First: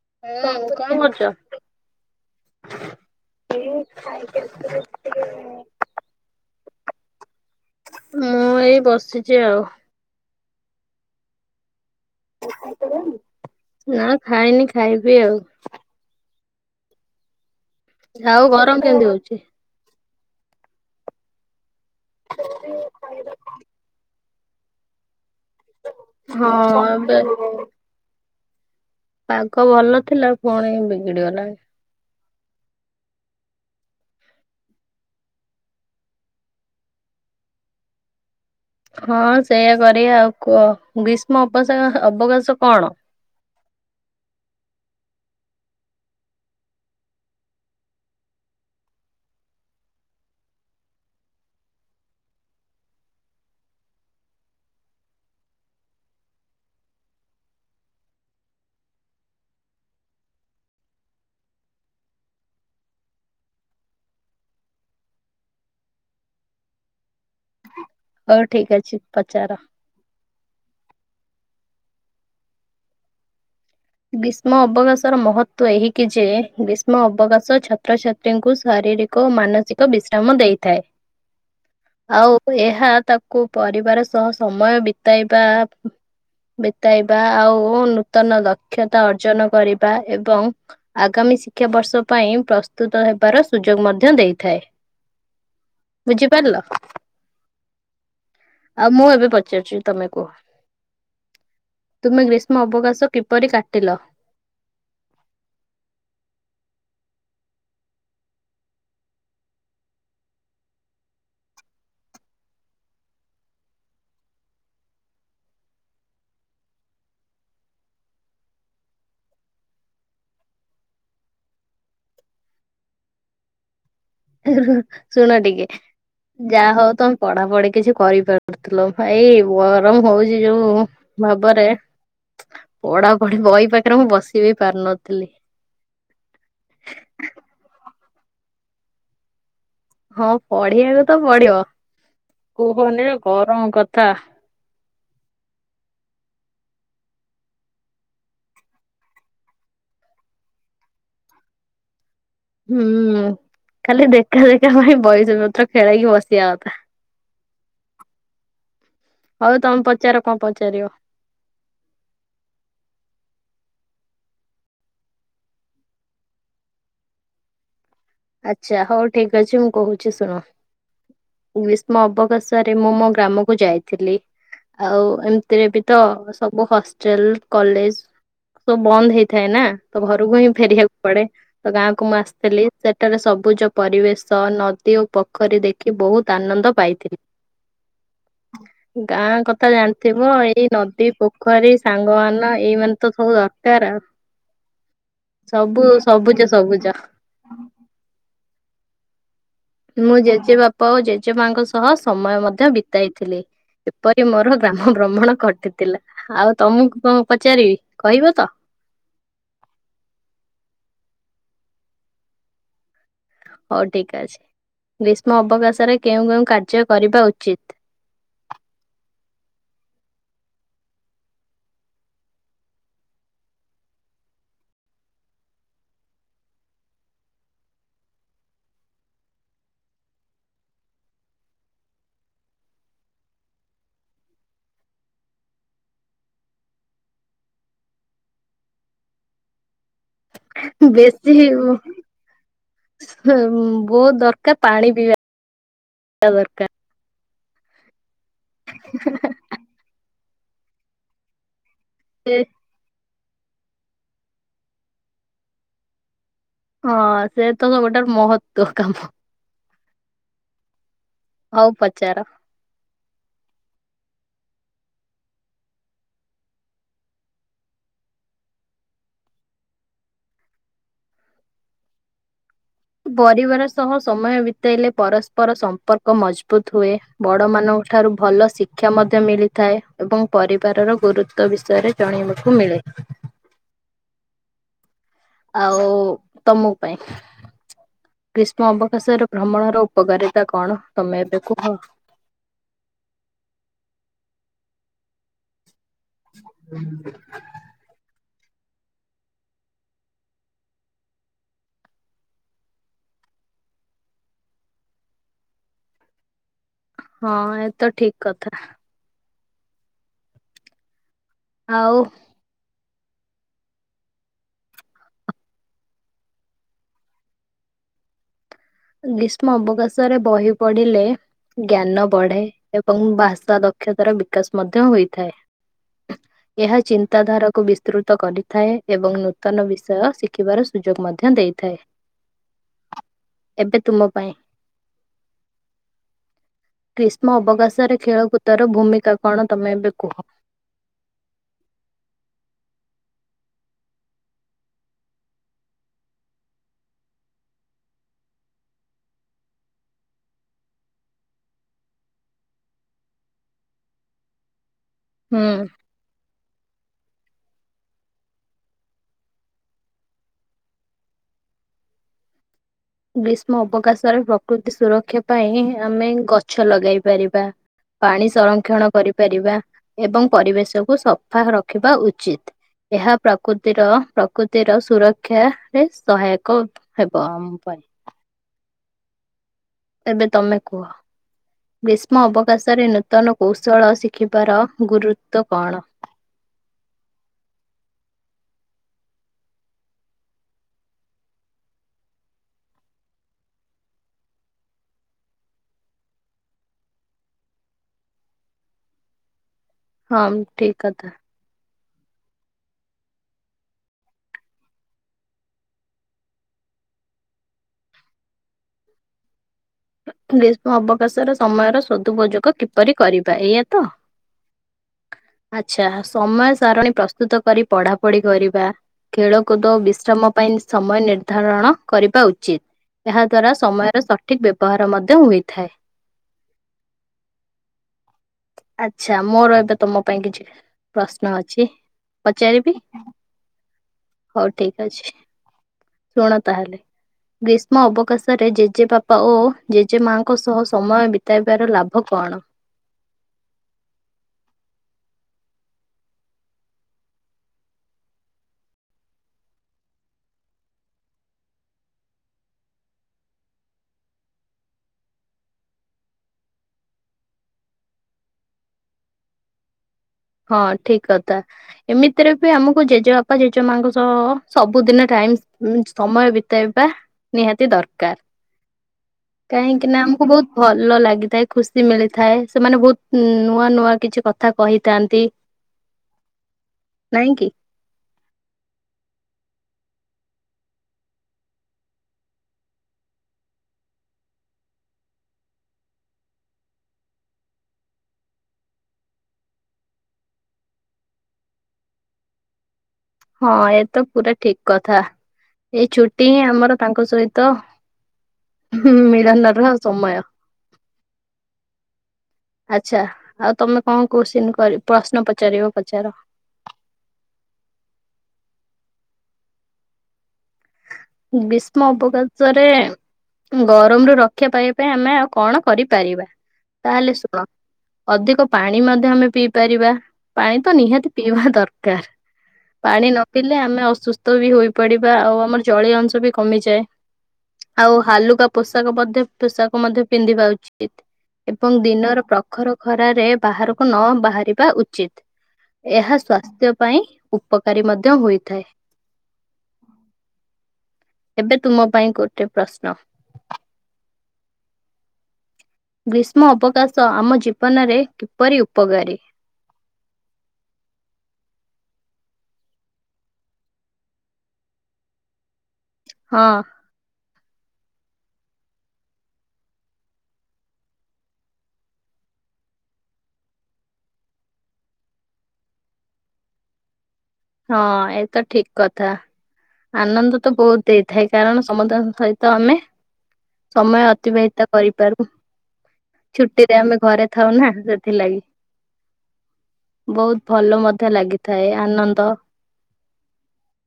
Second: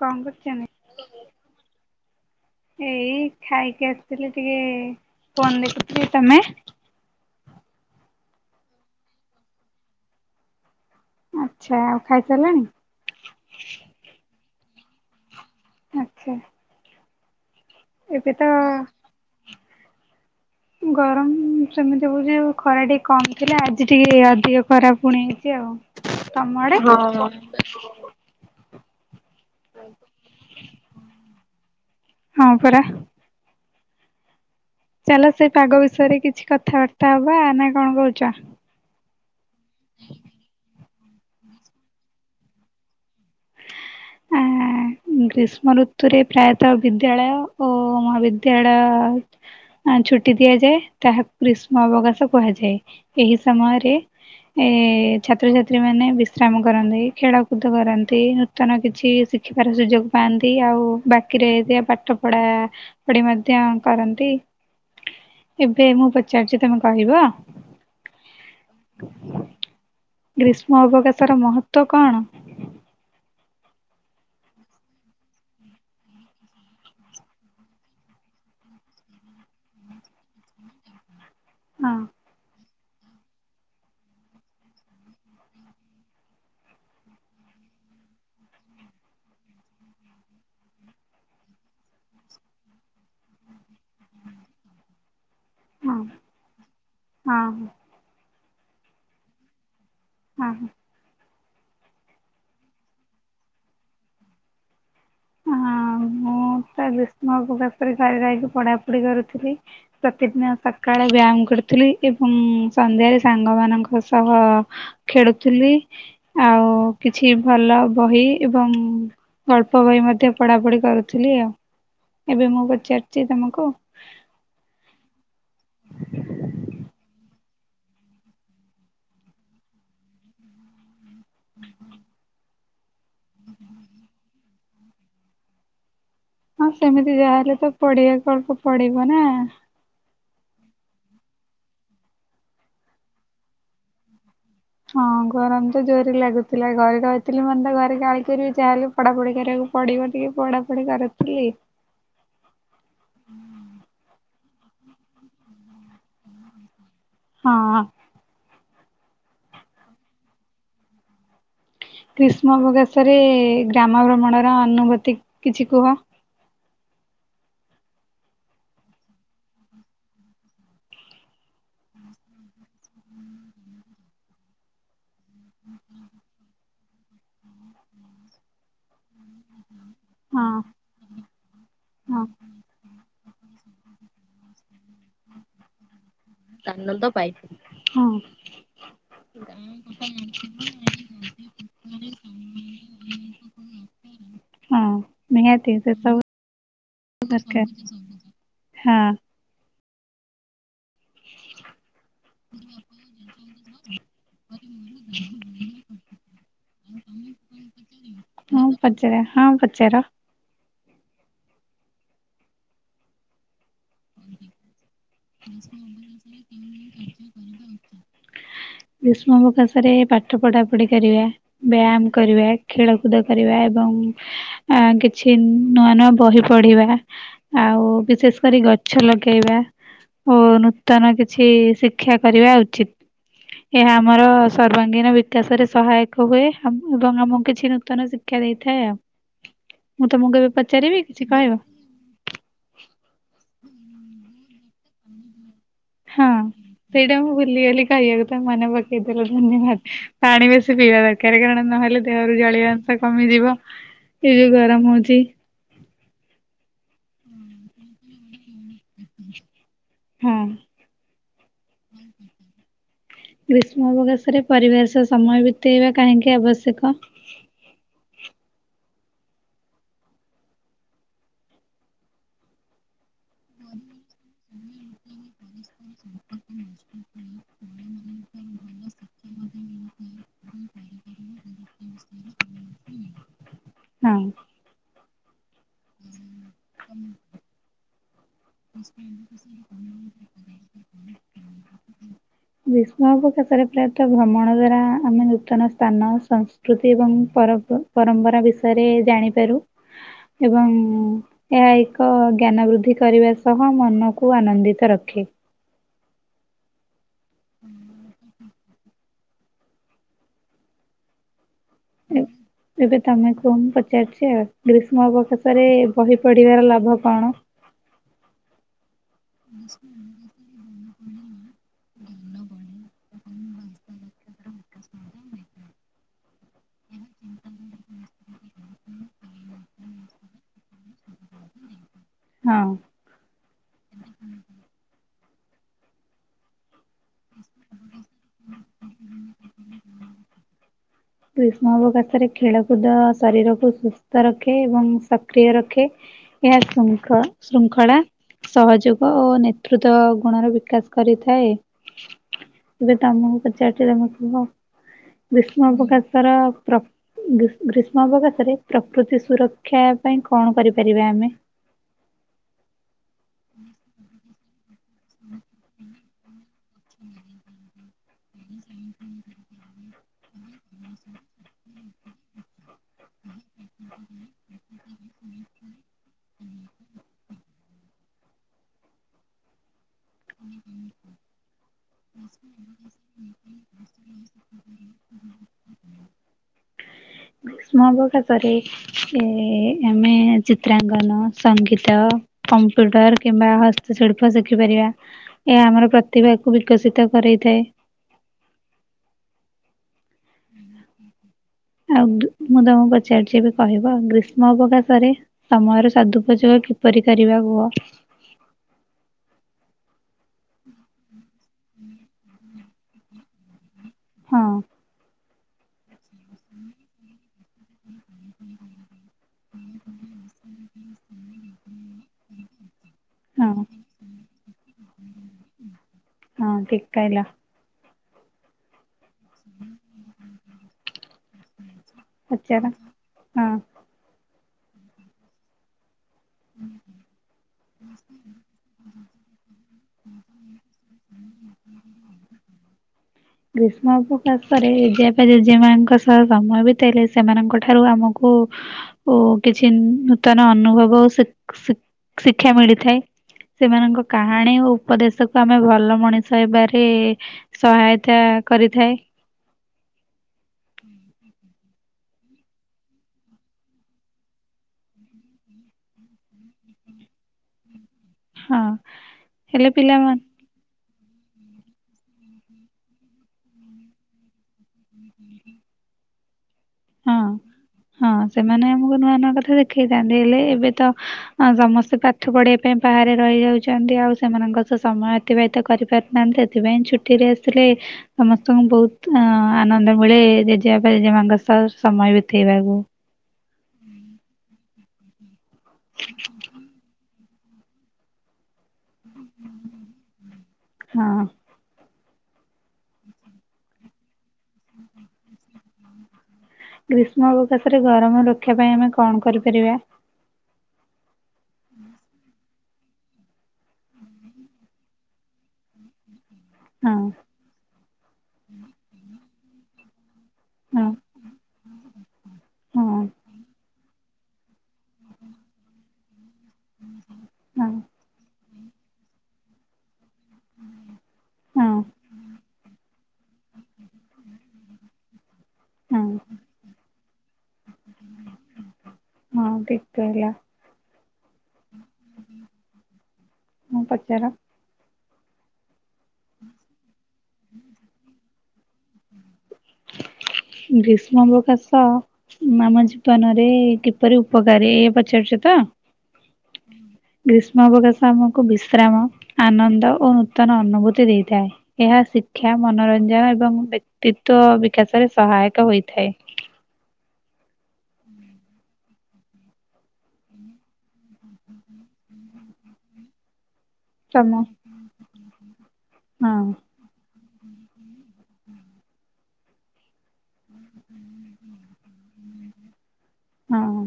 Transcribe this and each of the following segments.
କଣ ହୁଁ କରୁଛନ୍ତି କଣ କରୁଛ? ଏଇ ଖାଇକି ଆସିଥିଲି ଟିକେ ଫୋନ ଦେଖୁଥିଲି, ତମେ? ମୁଁ ଏଇ ବସିଛି ଆଉ। ଆଚ୍ଛା, ଆଉ ଖାଇସାରିଲେଣି? ନା ଖାଇନି ଖାଇବି ଆଉ। ଆଛା। ଏବେ ଆଉ ତ ଗରମ କେମିତି ହଉଛି? ଗରମ ସେମିତି ହଉଛି, ଖରା ଟିକେ କମ ଥିଲା ଆଜି ଟିକେ ଅଧିକ ଖରା ପୁଣି ହେଇଛି ଆଉ, ତମ ହଁ ଆଡେ? ଏବେ ପାଗ ଭଲ ଥିଲା ପୁଣି ବିଗିଡି ଗଲାଣି। ହଁ ପରା। ଚାଲ ସେ ପାଗ ବିଷୟରେ କିଛି କଥାବାର୍ତ୍ତା ହବା ନା କଣ କହୁଛ। ହଁ ସେଇୟା କରିବା ଆଉ, କୁହ ଗ୍ରୀଷ୍ମ ଅପସାର ଅବକାଶ କଣ? ଆଁ ଗ୍ରୀଷ୍ମ ଋତୁରେ ପ୍ରାୟତଃ ବିଦ୍ୟାଳୟ ଓ ମହାବିଦ୍ୟାଳୟ ଛୁଟି ଦିଆଯାଏ ତାହାକୁ ଗ୍ରୀଷ୍ମ ଅବକାଶ କୁହାଯାଏ, ଏହି ସମୟରେ ଏ ଛାତ୍ରଛାତ୍ରୀ ମାନେ ବିଶ୍ରାମ କରନ୍ତି, ଖେଳକୁଦ କରନ୍ତି, ନୂତନ କି କିଛି ଶିଖିବାର ସୁଯୋଗ ପାଆନ୍ତି ଆଉ ବାକିରେ ଯେ ପାଠପଢ଼ା ଖୁଡ଼ି ମଧ୍ୟ କରନ୍ତି। ଏବେ ମୁଁ ପଚାରୁଚି ତମେ କହିବ? ହୋଉ ଠିକ ଅଛି ପଚାର। ଗ୍ରୀଷ୍ମ ଅବକାଶର ମହତ୍ବ କଣ? ଗ୍ରୀଷ୍ମ ଅବକାଶର ମହତ୍ଵ ଏହି କି ଯେ ଗ୍ରୀଷ୍ମ ଅବକାଶ ଛାତ୍ରଛାତ୍ରୀ [unintelligible] ଶାରୀରିକ ଓ ମାନସିକ ବିଶ୍ରାମ ଦେଇଥାଏ। [inaudible] ଆଉ ଏହା ତାକୁ ପରିବାର ସହ ସମୟ ବିତେଇବା ବିତାଇବା ଆଉ ନୂତନ ଦକ୍ଷତା ଅର୍ଜନ କରିବା ଏବଂ ଆଗାମୀ ଶିକ୍ଷାବର୍ଷ ପାଇଁ ପ୍ରସ୍ତୁତ ହେବାର ସୁଯୋଗ ମଧ୍ୟ ଦେଇଥାଏ। ହଁ ବୁଝିପାରିଲ? ହଁ ଆଉ ମୁଁ ଏବେ ପଚାରୁଚି। ତମକୁ ହଁ। ତୁମେ ଗ୍ରୀଷ୍ମ ଅବକାଶ କିପରି କାଟିଲ? ହଁ ମୁଁ ତ ଗ୍ରୀଷ୍ମ [unintelligible] ସ୍ୟାଡ ଯାଇକି ପଢା ପଢି କରୁଥିଲି। ପ୍ରତିଦିନ ସକାଳେ ବ୍ୟାୟାମ କରୁଥିଲି, ଏବଂ ସନ୍ଧ୍ୟାରେ ସାଙ୍ଗମାନଙ୍କ ସହ ଖେଳୁ ଥିଲି। ଆଉ କିଛି ଭଲ ବହି ଏବଂ ଗଳ୍ପ ବହି ମଧ୍ୟ ପଢାପଢି କରୁ ଥିଲି ଆଉ ଏବେ ମୁଁ ପଚାରଛି ତମକୁ? ଶୁଣ ଟିକେ। ଯାହା ହଉ ତମେ ପଢାପଢି କିଛି କରିପାରୁଥିଲ ଏଇ ଗରମ ହଉଛି ଯୋଉ ଭାବରେ ପଢାପଢି ବହି ପାଖରେ ମୁଁ ବସିବି ପାରୁନଥିଲି। ହଁ ସେମିତି ଯାହାହଲେ ତ ପଢ଼ିବା କୁ ଅଳ୍ପ ପଡିବ ନା। ହଁ ପଢିବାକୁ ତ ପଡିବ, କୁହନି ଗରମ କଥା ହଁ ଗରମ ତ ଜୋରରେ ଲାଗୁଥିଲା ଘରେ ରଥିଲି ମତେ ଘରେ ଗାଳି କରିବେ ଯାହାହେଲେ ପଢାପଢି କରିବାକୁ ପଡିବ ଟିକେ, ପଢାପଢି କରୁଥିଲି। ହୁଁ ଖାଲି ଦେଖା ଦେଖା ପାଇଁ ବହି ପତ୍ର ଖେଳେଇକି ବସିବାକଥା। ହଁ। ହଉ ତମେ ପଚାର କଣ ପଚାରିବ? ଗ୍ରୀଷ୍ମ ଅବକାଶରେ ଗ୍ରାମ ଭ୍ରମଣ ର ଅନୁଭୂତି କିଛି କୁହ। ଆଚ୍ଛା ହଉ ଠିକ ଅଛି ମୁଁ କହୁଛି ଶୁଣ ଗ୍ରୀଷ୍ମ ଅବକାଶରେ ମୁଁ ମୋ ଗ୍ରାମକୁ ଯାଇଥିଲି ଆଉ ଏମ ତେବେତ ସବୁ ହଷ୍ଟେଲ କଲେଜ ସବୁ ବନ୍ଦ ହେଇ ଥାଏ ନା ତ ଘରକୁ ହଁ ହିଁ ଫେରିବାକୁ ପଡେ, ତ ଗାଁକୁ ମୁଁ ହଁ ଆସିଥିଲି। ସେଠାରେ ସବୁଜ ପରିବେଶ ନଦୀ ଓ ପ କରି ଦେଖି ବହୁତ ଆନନ୍ଦ ପାଇଥିଲି। ହଁ ଗାଁ କଥା ଜାଣିଥିବ ଏଇ ନଦୀ ପୋଖ ପୋଖରୀ ସାଙ୍ଗ ମାନ ଏଇ ମାନ ତ ସବୁ ଦରକାର ଆଉ। ହଁ ନିହାତି ସେ ସବୁ ସବୁଜ ସବୁଜ। ଦରକାର। ହଁ। ମୁଁ ଜେଜେ ବାପା ଓ ଜେଜେ ମାଙ୍କ ସହ ସମୟ ମଧ୍ୟ ବିତାଇଥିଲି। ଏପରି ମୋର ଗ୍ରାମ ବ୍ରହମଣ ଘଟିଥିଲା ଆଉ ତମକୁ କଣ ପଚାରିବି କହିବ ତ? ହଁ ପଚାର ହଁ ପଚାର। ହଉ ଠିକ ଅଛି ଗ୍ରୀଷ୍ମ ଅବକାଶରେ କେଉଁ କେଉଁ କାର୍ଯ୍ୟ କରିବା ଉଚିତ? ଗ୍ରୀଷ୍ମ ଅବକାଶ ରେ ପାଠ ପଢାପଢି କରିବା। ବ୍ୟାୟାମ କରିବା ଖେଳକୁଦ କରିବା ଏବଂ ଅ କିଛି ନୂଆ ନୂଆ ବହି ପଢିବା ଆଉ ବିଶେଷ କରି ଗଛ ଗଛ ଲଗେଇବା ଓ ନୂତନ କିଛି ଶିକ୍ଷା କରିବା ଉଚିତ୍। ଏହା ଆମର ସର୍ବାଙ୍ଗୀନ ବିକାଶରେ ସହାୟକ ହୁଏ ଏବଂ ଆମ କିଛି ନୂତନ ଶିକ୍ଷ ଶିକ୍ଷା ଦେଇଥାଏ ଆଉ ମୁଁ ତମକୁ ଅବ୍ ବେଶୀ ହେଇବ। ବହୁତ ଦରକାର ପାଣି ପିଇବା ହଁ ପିବା ଦରକାର। ସେଇଟା ମୁଁ ଭୁଲିଗଲି କହିବାକୁ ତମେ ମନେ ପକେଇଦେଲ। ଧନ୍ୟବାଦ ପାଣି ବେଶୀ ପିଇବା ଦରକାର କାରଣ ନହେଲେ ଦେହରୁ ଜଳୀୟ କମିଯିବ ଏ ଯୋଉ ଗରମ ହଉଛି। ହଁ ସେ ତ ସେତେକ ଗୋଟେ ମହତ୍ୱ କାମ। ହଁ ହଉ ପଚାର ଗ୍ରୀଷ୍ମ ଅବକାଶରେ ପରିବାର ସହ ସମୟ ବିତେଇବା କାହିଁକି ଆବଶ୍ୟକ? ପରିବାର ସହ ସମୟ ବିତେଇଲେ ପରସ୍ପର ସମ୍ପର୍କ ଓ ମଜବୁତ ହୁଏ ବଡ ମାନଙ୍କ ଠାରୁ ଭଲ ଶିକ୍ଷା ମଧ୍ୟ ମିଳି ଥାଏ ଏବଂ ପରିବାରର ଗୁରୁତ୍ୱ ବିଷୟରେ ଜଣିବାକୁ ମିଳେ। ହଁ ଆଉ ତମ ପାଇଁ ଗ୍ରୀଷ୍ମ ଅବକାଶରେ ଭ୍ରମଣର ଉପକାରିତା କଣ ତମେ ଏବେ କୁହ। ଗ୍ରୀଷ୍ମ ଅବକାଶରେ ପ୍ରାୟତଃ ଭ୍ରମଣ ଦ୍ଵାରା ଆମେ ନୂତନ ସ୍ଥାନ। ସଂସ୍କୃତି ଏବଂ ପର ପରମ୍ପରା ବିଷୟରେ ଜାଣିପାରୁ। ଏବଂ ଏହା ଏକ ଜ୍ଞାନ ବୃଦ୍ଧି କରିବା ସହ ମନକୁ ଆନନ୍ଦିତ ରଖେ। ହଁ ଏତ ଠିକ କଥା। ଆଉ ହୁଁ ଏବେ ତମେ କୁହ ମୁଁ ପଚାରୁଛି ଆଉ ଗ୍ରୀଷ୍ମ ଅବକାଶରେ ବହି ପଢିବାର ଲାଭ କଣ? ଗ୍ରୀଷ୍ମ ଅବକାଶରେ ବହି ପଢିଲେ ଜ୍ଞାନ ବଢେ ଏବଂ ଭାଷା ଦକ୍ଷତାର ବିକାଶ ମଧ୍ୟ ହୋଇଥାଏ। ହଁ ଏହା ଚିନ୍ତାଧାରାକୁ ବିସ୍ତୃତ କରିଥାଏ ଏବଂ ନୂତନ ବିଷୟ ଶିଖିବାର ସୁଯୋଗ ମଧ୍ୟ ଦେଇଥାଏ। ହଁ ଏବେ ତୁମ ପାଇଁ ଗ୍ରୀଷ୍ମ ଅବକାଶରେ ଖେଳକୁଦର ଭୂମିକା କଣ ତମେ ଏବେ କୁହ। ଗ୍ରୀଷ୍ମ ଅବକାଶରେ ଖେଳକୁଦ ଶରୀରକୁ ସୁସ୍ଥ ରଖେ ଏବଂ ସକ୍ରିୟ ରଖେ। ଏହା ଶୃଙ୍ଖଳା ସହଯୋଗ ଓ ନେତୃତ୍ୱ ଗୁଣର ବିକାଶ କରିଥାଏ। ଏବେ ତମକୁ ପଚାରୁଚି ତମେ କୁହ ହୁଁ। ଗ୍ରୀଷ୍ମ ଅବକାଶ ପ୍ [inaudible] ଗ୍ରୀଷ୍ମ ଅବକାଶରେ ପ୍ରକୃତି ସୁରକ୍ଷା ପାଇଁ କଣ କରିପାରିବା ଆମେ? ଗ୍ରୀଷ୍ମ ଅବକାଶରେ ପ୍ରକୃତି ସୁରକ୍ଷା ପାଇଁ ଆମେ ଗଛ ଲଗାଇ ପାରିବା। ପାଣି ସଂରକ୍ଷଣ କରିପାରିବା ଏବଂ ପରିବେଶକୁ ସଫା ରଖିବା ଉଚିତ। ଏହା ପ୍ରକୃତିର ପ୍ରକୃତିର ସୁରକ୍ଷାାରେରେ ସହାୟକ ହେବ। ପାଇଁ। ଏବେ ତମେ କୁହ ଗ୍ରୀଷ୍ମ ଅବକାଶରେ ନୂତନ କୌଶଳ ଶିଖିବାର ଗୁରୁତ୍ଵ କଣ? ମୋ ବୋଉ ତକରେ। ଏ ଆମେ ଚିତ୍ରାଙ୍କନ ସଙ୍ଗୀତ କମ୍ପ୍ୟୁଟର କିମ୍ବା ହସ୍ତଶିଳ୍ପ ଶିଖିପାରିବା। ଏହା ଆମର ପ୍ରତିଭାକୁ ବିକଶିତ କରେଇଥାଏ। ହଁ ଠିକ୍ କଥା। ଆଉ ମୁଁ ତମକୁ ପଚାରୁଛି ବି କହିବ ଗ୍ରୀଷ୍ମ ଅବକାଶ ରେ ସମୟର ସଦୁପଯୋଗ କିପରି କରିବା କୁହ? ଗ୍ରୀଷ୍ମ ଅବକାଶର ସମୟର ସଦୁପଯୋଗ କିପରି କରିବା ଏଇୟା ତ। ହଁ। ଆଚ୍ଛା ସମୟ ସାରଣୀ ପ୍ରସ୍ତୁତ କରି ପଢାପଢି କରିବା। ଖେଳକୁଦ ବିଶ୍ରାମ ପାଇଁ ସମୟ ନିର୍ଦ୍ଧାରଣ କରିବା ଉଚିତ। ଏହା ହଁ ଦ୍ବାରା ସମୟର ସଠିକ ବ୍ୟବହାର ମଧ୍ୟ ହୋଇଥାଏ। ହଁ ଠିକ କହିଲ ଆଛା ମୋର ଏବେ ତମ ପାଇଁ କିଛି ପ୍ରଶ୍ନ ଅଛି। ପଚାର ପଚାରିବି ହଁ। ହଉ ଠିକ୍ ଅଛି। ଶୁଣ ତାହେଲେ ଗ୍ରୀଷ୍ମ ଅବକାଶରେ ଜେଜେବାପା ଓ ଜେଜେ ମାଙ୍କ ସହ ସମୟ ବିତାଇବାର ଲାଭ କଣ। ଗ୍ରୀଷ୍ମ ଅବକାଶରେ ଜେଜେବାପା ଜେଜେମାନଙ୍କ ସହ ସମୟ ବିତେଇଲେ ସେମାନଙ୍କ ଠାରୁ ଆମକୁ ଓ କିଛି ନୂତନ ଅନୁଭବ ଶିଖ୍ ଶିକ୍ଷା ମିଳିଥାଏ। ସେମାନଙ୍କ କାହାଣୀ ଓ ଉପଦେଶକୁୁ ଆମେ ଭଲ ମଣିଷ ହେବାରେ ସହାୟତା ସେଇୟା କରିଥାଏ। ହଁ ଠିକ୍ କଥା। ଏମିତିରେ ବି ଆମକୁ ଜେଜେବାପା ଜେଜେ ମାଙ୍କ ସହ ସବୁଦିନ ଟାଇମ ସମୟ ବିତେଇବା। ନିହାତି ଦରକାର ହଁ ହେଲେ କାହିଁକି ନା ପିଲାମାନେ ଆମକୁ ବହୁତ ଭଲ ଲାଗିଥାଏ ଖୁସି ମିଳିଥାଏ ସେମାନେ ବହୁତ ନୂଆ ନୂଆ କିଛି କଥା କହି କ୍ରାନ୍ତି। ହଁ ନାଇଁ କି। ହଁ ସେମାନେ ଆମକୁ ନୂଆ ନୂଆ କଥା ଦେଖେଇଥାନ୍ତି ହେଲେ ଏବେ ତ ଅ ସମସ୍ତେ ପାଠ ପଢିବା ପାଇଁ ବାହାରେ ରହିଯାଉଛନ୍ତି ଆଉ ସେମାନଙ୍କ ସହ ସମୟ ଅତିବାହିତ କରିପାରୁନାହାନ୍ତି ସେଥିପାଇଁ ଛୁଟିରେ ଆସିଲେ ସମସ୍ତଙ୍କୁ ବହୁତ ଅ ଆନନ୍ଦ ମିଳେ ଜେଜେବାପା ଜେଜେମାଙ୍କ ସହ ସମୟ ବିଥେଇବାକୁ। ହଁ ଏ ତ ପୁରା ଠିକ କଥା ଏଇ ଛୁଟି ହିଁ ଆମର ତାଙ୍କ ସହିତ ହୁଁ ମେରା ନରହ ସମୟ। ହଁ ଆଛା ଆଉ ତମେ କ କୋଶ୍ଚେନ୍ କରି ପ୍ରଶ୍ନ ପଚାରିବ ପଚାର? ଗ୍ରୀଷ୍ମ ଅବକାଶରେ ଗରମ ରକ୍ଷା ପାଇବା ପାଇଁ ଆମେ କଣ କରିପାରିବା? ଗୀସ୍ମ ଅବକାଶରେ ଗରମ ରୁ ରକ୍ଷା ପାଇବା ପାଇଁ ଆମେ ଆଉ କଣ କରିପାରିବା। ହଁ ତାହେଲେ ଶୁଣ ଅଧିକ ପାଣି ମଧ୍ୟ ଆମେ ପିଇପାରିବା। ପାଣି ତ ହଁ ନିହାତି ପିଇହିବା ଦରକାର ହଁ ପାଣି ନ ପିଇଲେ ଆମେ ଅସୁସ୍ ସ୍ତୁ ହି ବି ହୋଇପଡିବା ଆଉ ଆମର ଜଳୀୟ ଅଂଶ ବି କମିଯାଏ ହଁ ଆଉ ହାଲୁକା ପୋଷାକ ମଧ୍ୟ ପୋଷାକ ମଧ୍ୟ ପିନ୍ଧିବା ଉଚିତ। ହଁ ଏବଂ ଦିନର ପ୍ରଖର ଖରାରେ ବାହାରକୁ ନ ବାହାରିବା ଉଚିତ। ହଁ ଏହା ସ୍ଵାସ୍ଥ୍ୟ ପାଇଁ ଉପକାରୀ ମଧ୍ୟ ହୋଇଥାଏ। ହଁ ଠିକ୍ କହିଲା। ଏବେ ତୁମ ପାଇଁ ଗୋଟେ ପ୍ରଶ୍ନ। ହଁ ପଚାର। ଗ୍ରୀଷ୍ମ ଅବକାଶ ଆମ ଜୀବନରେ କିପରି ଉପକାରୀ? ଗ୍ରୀଷ୍ମ ଅବକାଶ ମାମ ଜୀବନରେ କିପରି ଉପକାରୀ ଏଇଏ ପଚାରୁଛ ତ? ହଁ। ଗ୍ରୀଷ୍ମ ଅବକାଶ ଆମକୁ ବିଶ୍ରାମ ଆନନ୍ଦ ଓ ନୂତନ ଅନୁଭୂତି ଦେଇଥାଏ। ଏହା ଶିକ୍ଷା ମନୋରଞ୍ଜନ ଏବଂ ବ୍ୟକ୍ତିତ୍ଵ ବିକାଶରେ ସହାୟକ ହୋଇଥାଏ। ହଁ ଏତ ଠିକ କଥା। ଆନନ୍ଦ ତ ବହୁତ ଦେଇଥାଏ କାରଣ ସମଦ ସହିତ ଆମେ ସମୟ ତମ ଅତିବାହିତ କରିପାରୁ ହଁ ଛୁଟିରେ ଆମେ ଘରେ ଥାଉ ନା ସେଥିଲାଗି। ବହୁତ ଭଲ ମଧ୍ୟ ଲାଗିଥାଏ ଆନନ୍ଦ ହଁ।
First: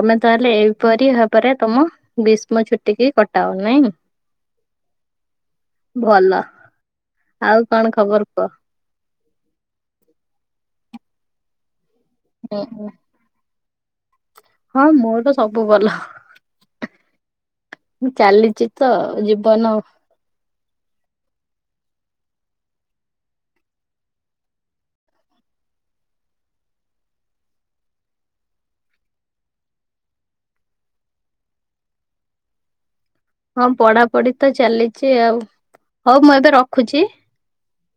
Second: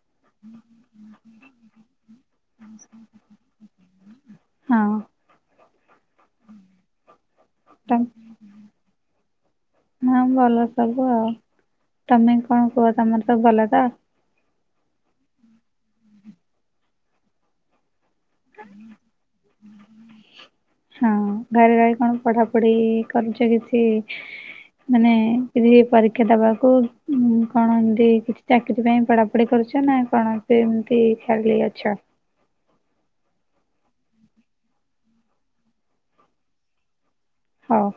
ତମେ ତାହେଲେ ଏଇପରି ଭାବରେ ତମ ଗ୍ରୀଷ୍ମ ଛୁଟିକି କଟାଅ ନାଇଁ? ହଁ। ଭଲ ଆଉ ତ କଣ ଖବର କୁହ? ହଁ ଭଲ ସବୁ ଆଉ ତମେ କଣ ହୁଁ କୁହ ତମର ସବୁ ଭଲ ତ? ହଁ ମୋର ତ ସବୁ ଭଲ। ଚାଲିଚି ତ ଜୀବନ। ହଁ ଘରେ ରହି କଣ ପଢ଼ାପଢ଼ି କରୁଚ କିଛି? ମାନେ କିଛି ପରୀକ୍ଷା ଦବାକୁ ଉମ୍ କଣ ଏମିତି କିଛି? ଚାକିରି ପାଇଁ ପଢ଼ାପଢ଼ି କରୁଛ ନା କଣ ସେମତି ଖାଲି ଅଛ? ହଁ ପଡ଼ାପଢ଼ି ତ ଚାଲିଛି ଆଉ ହଉ ମୁଁ ଏବେ ରଖୁଚି। ହଉ।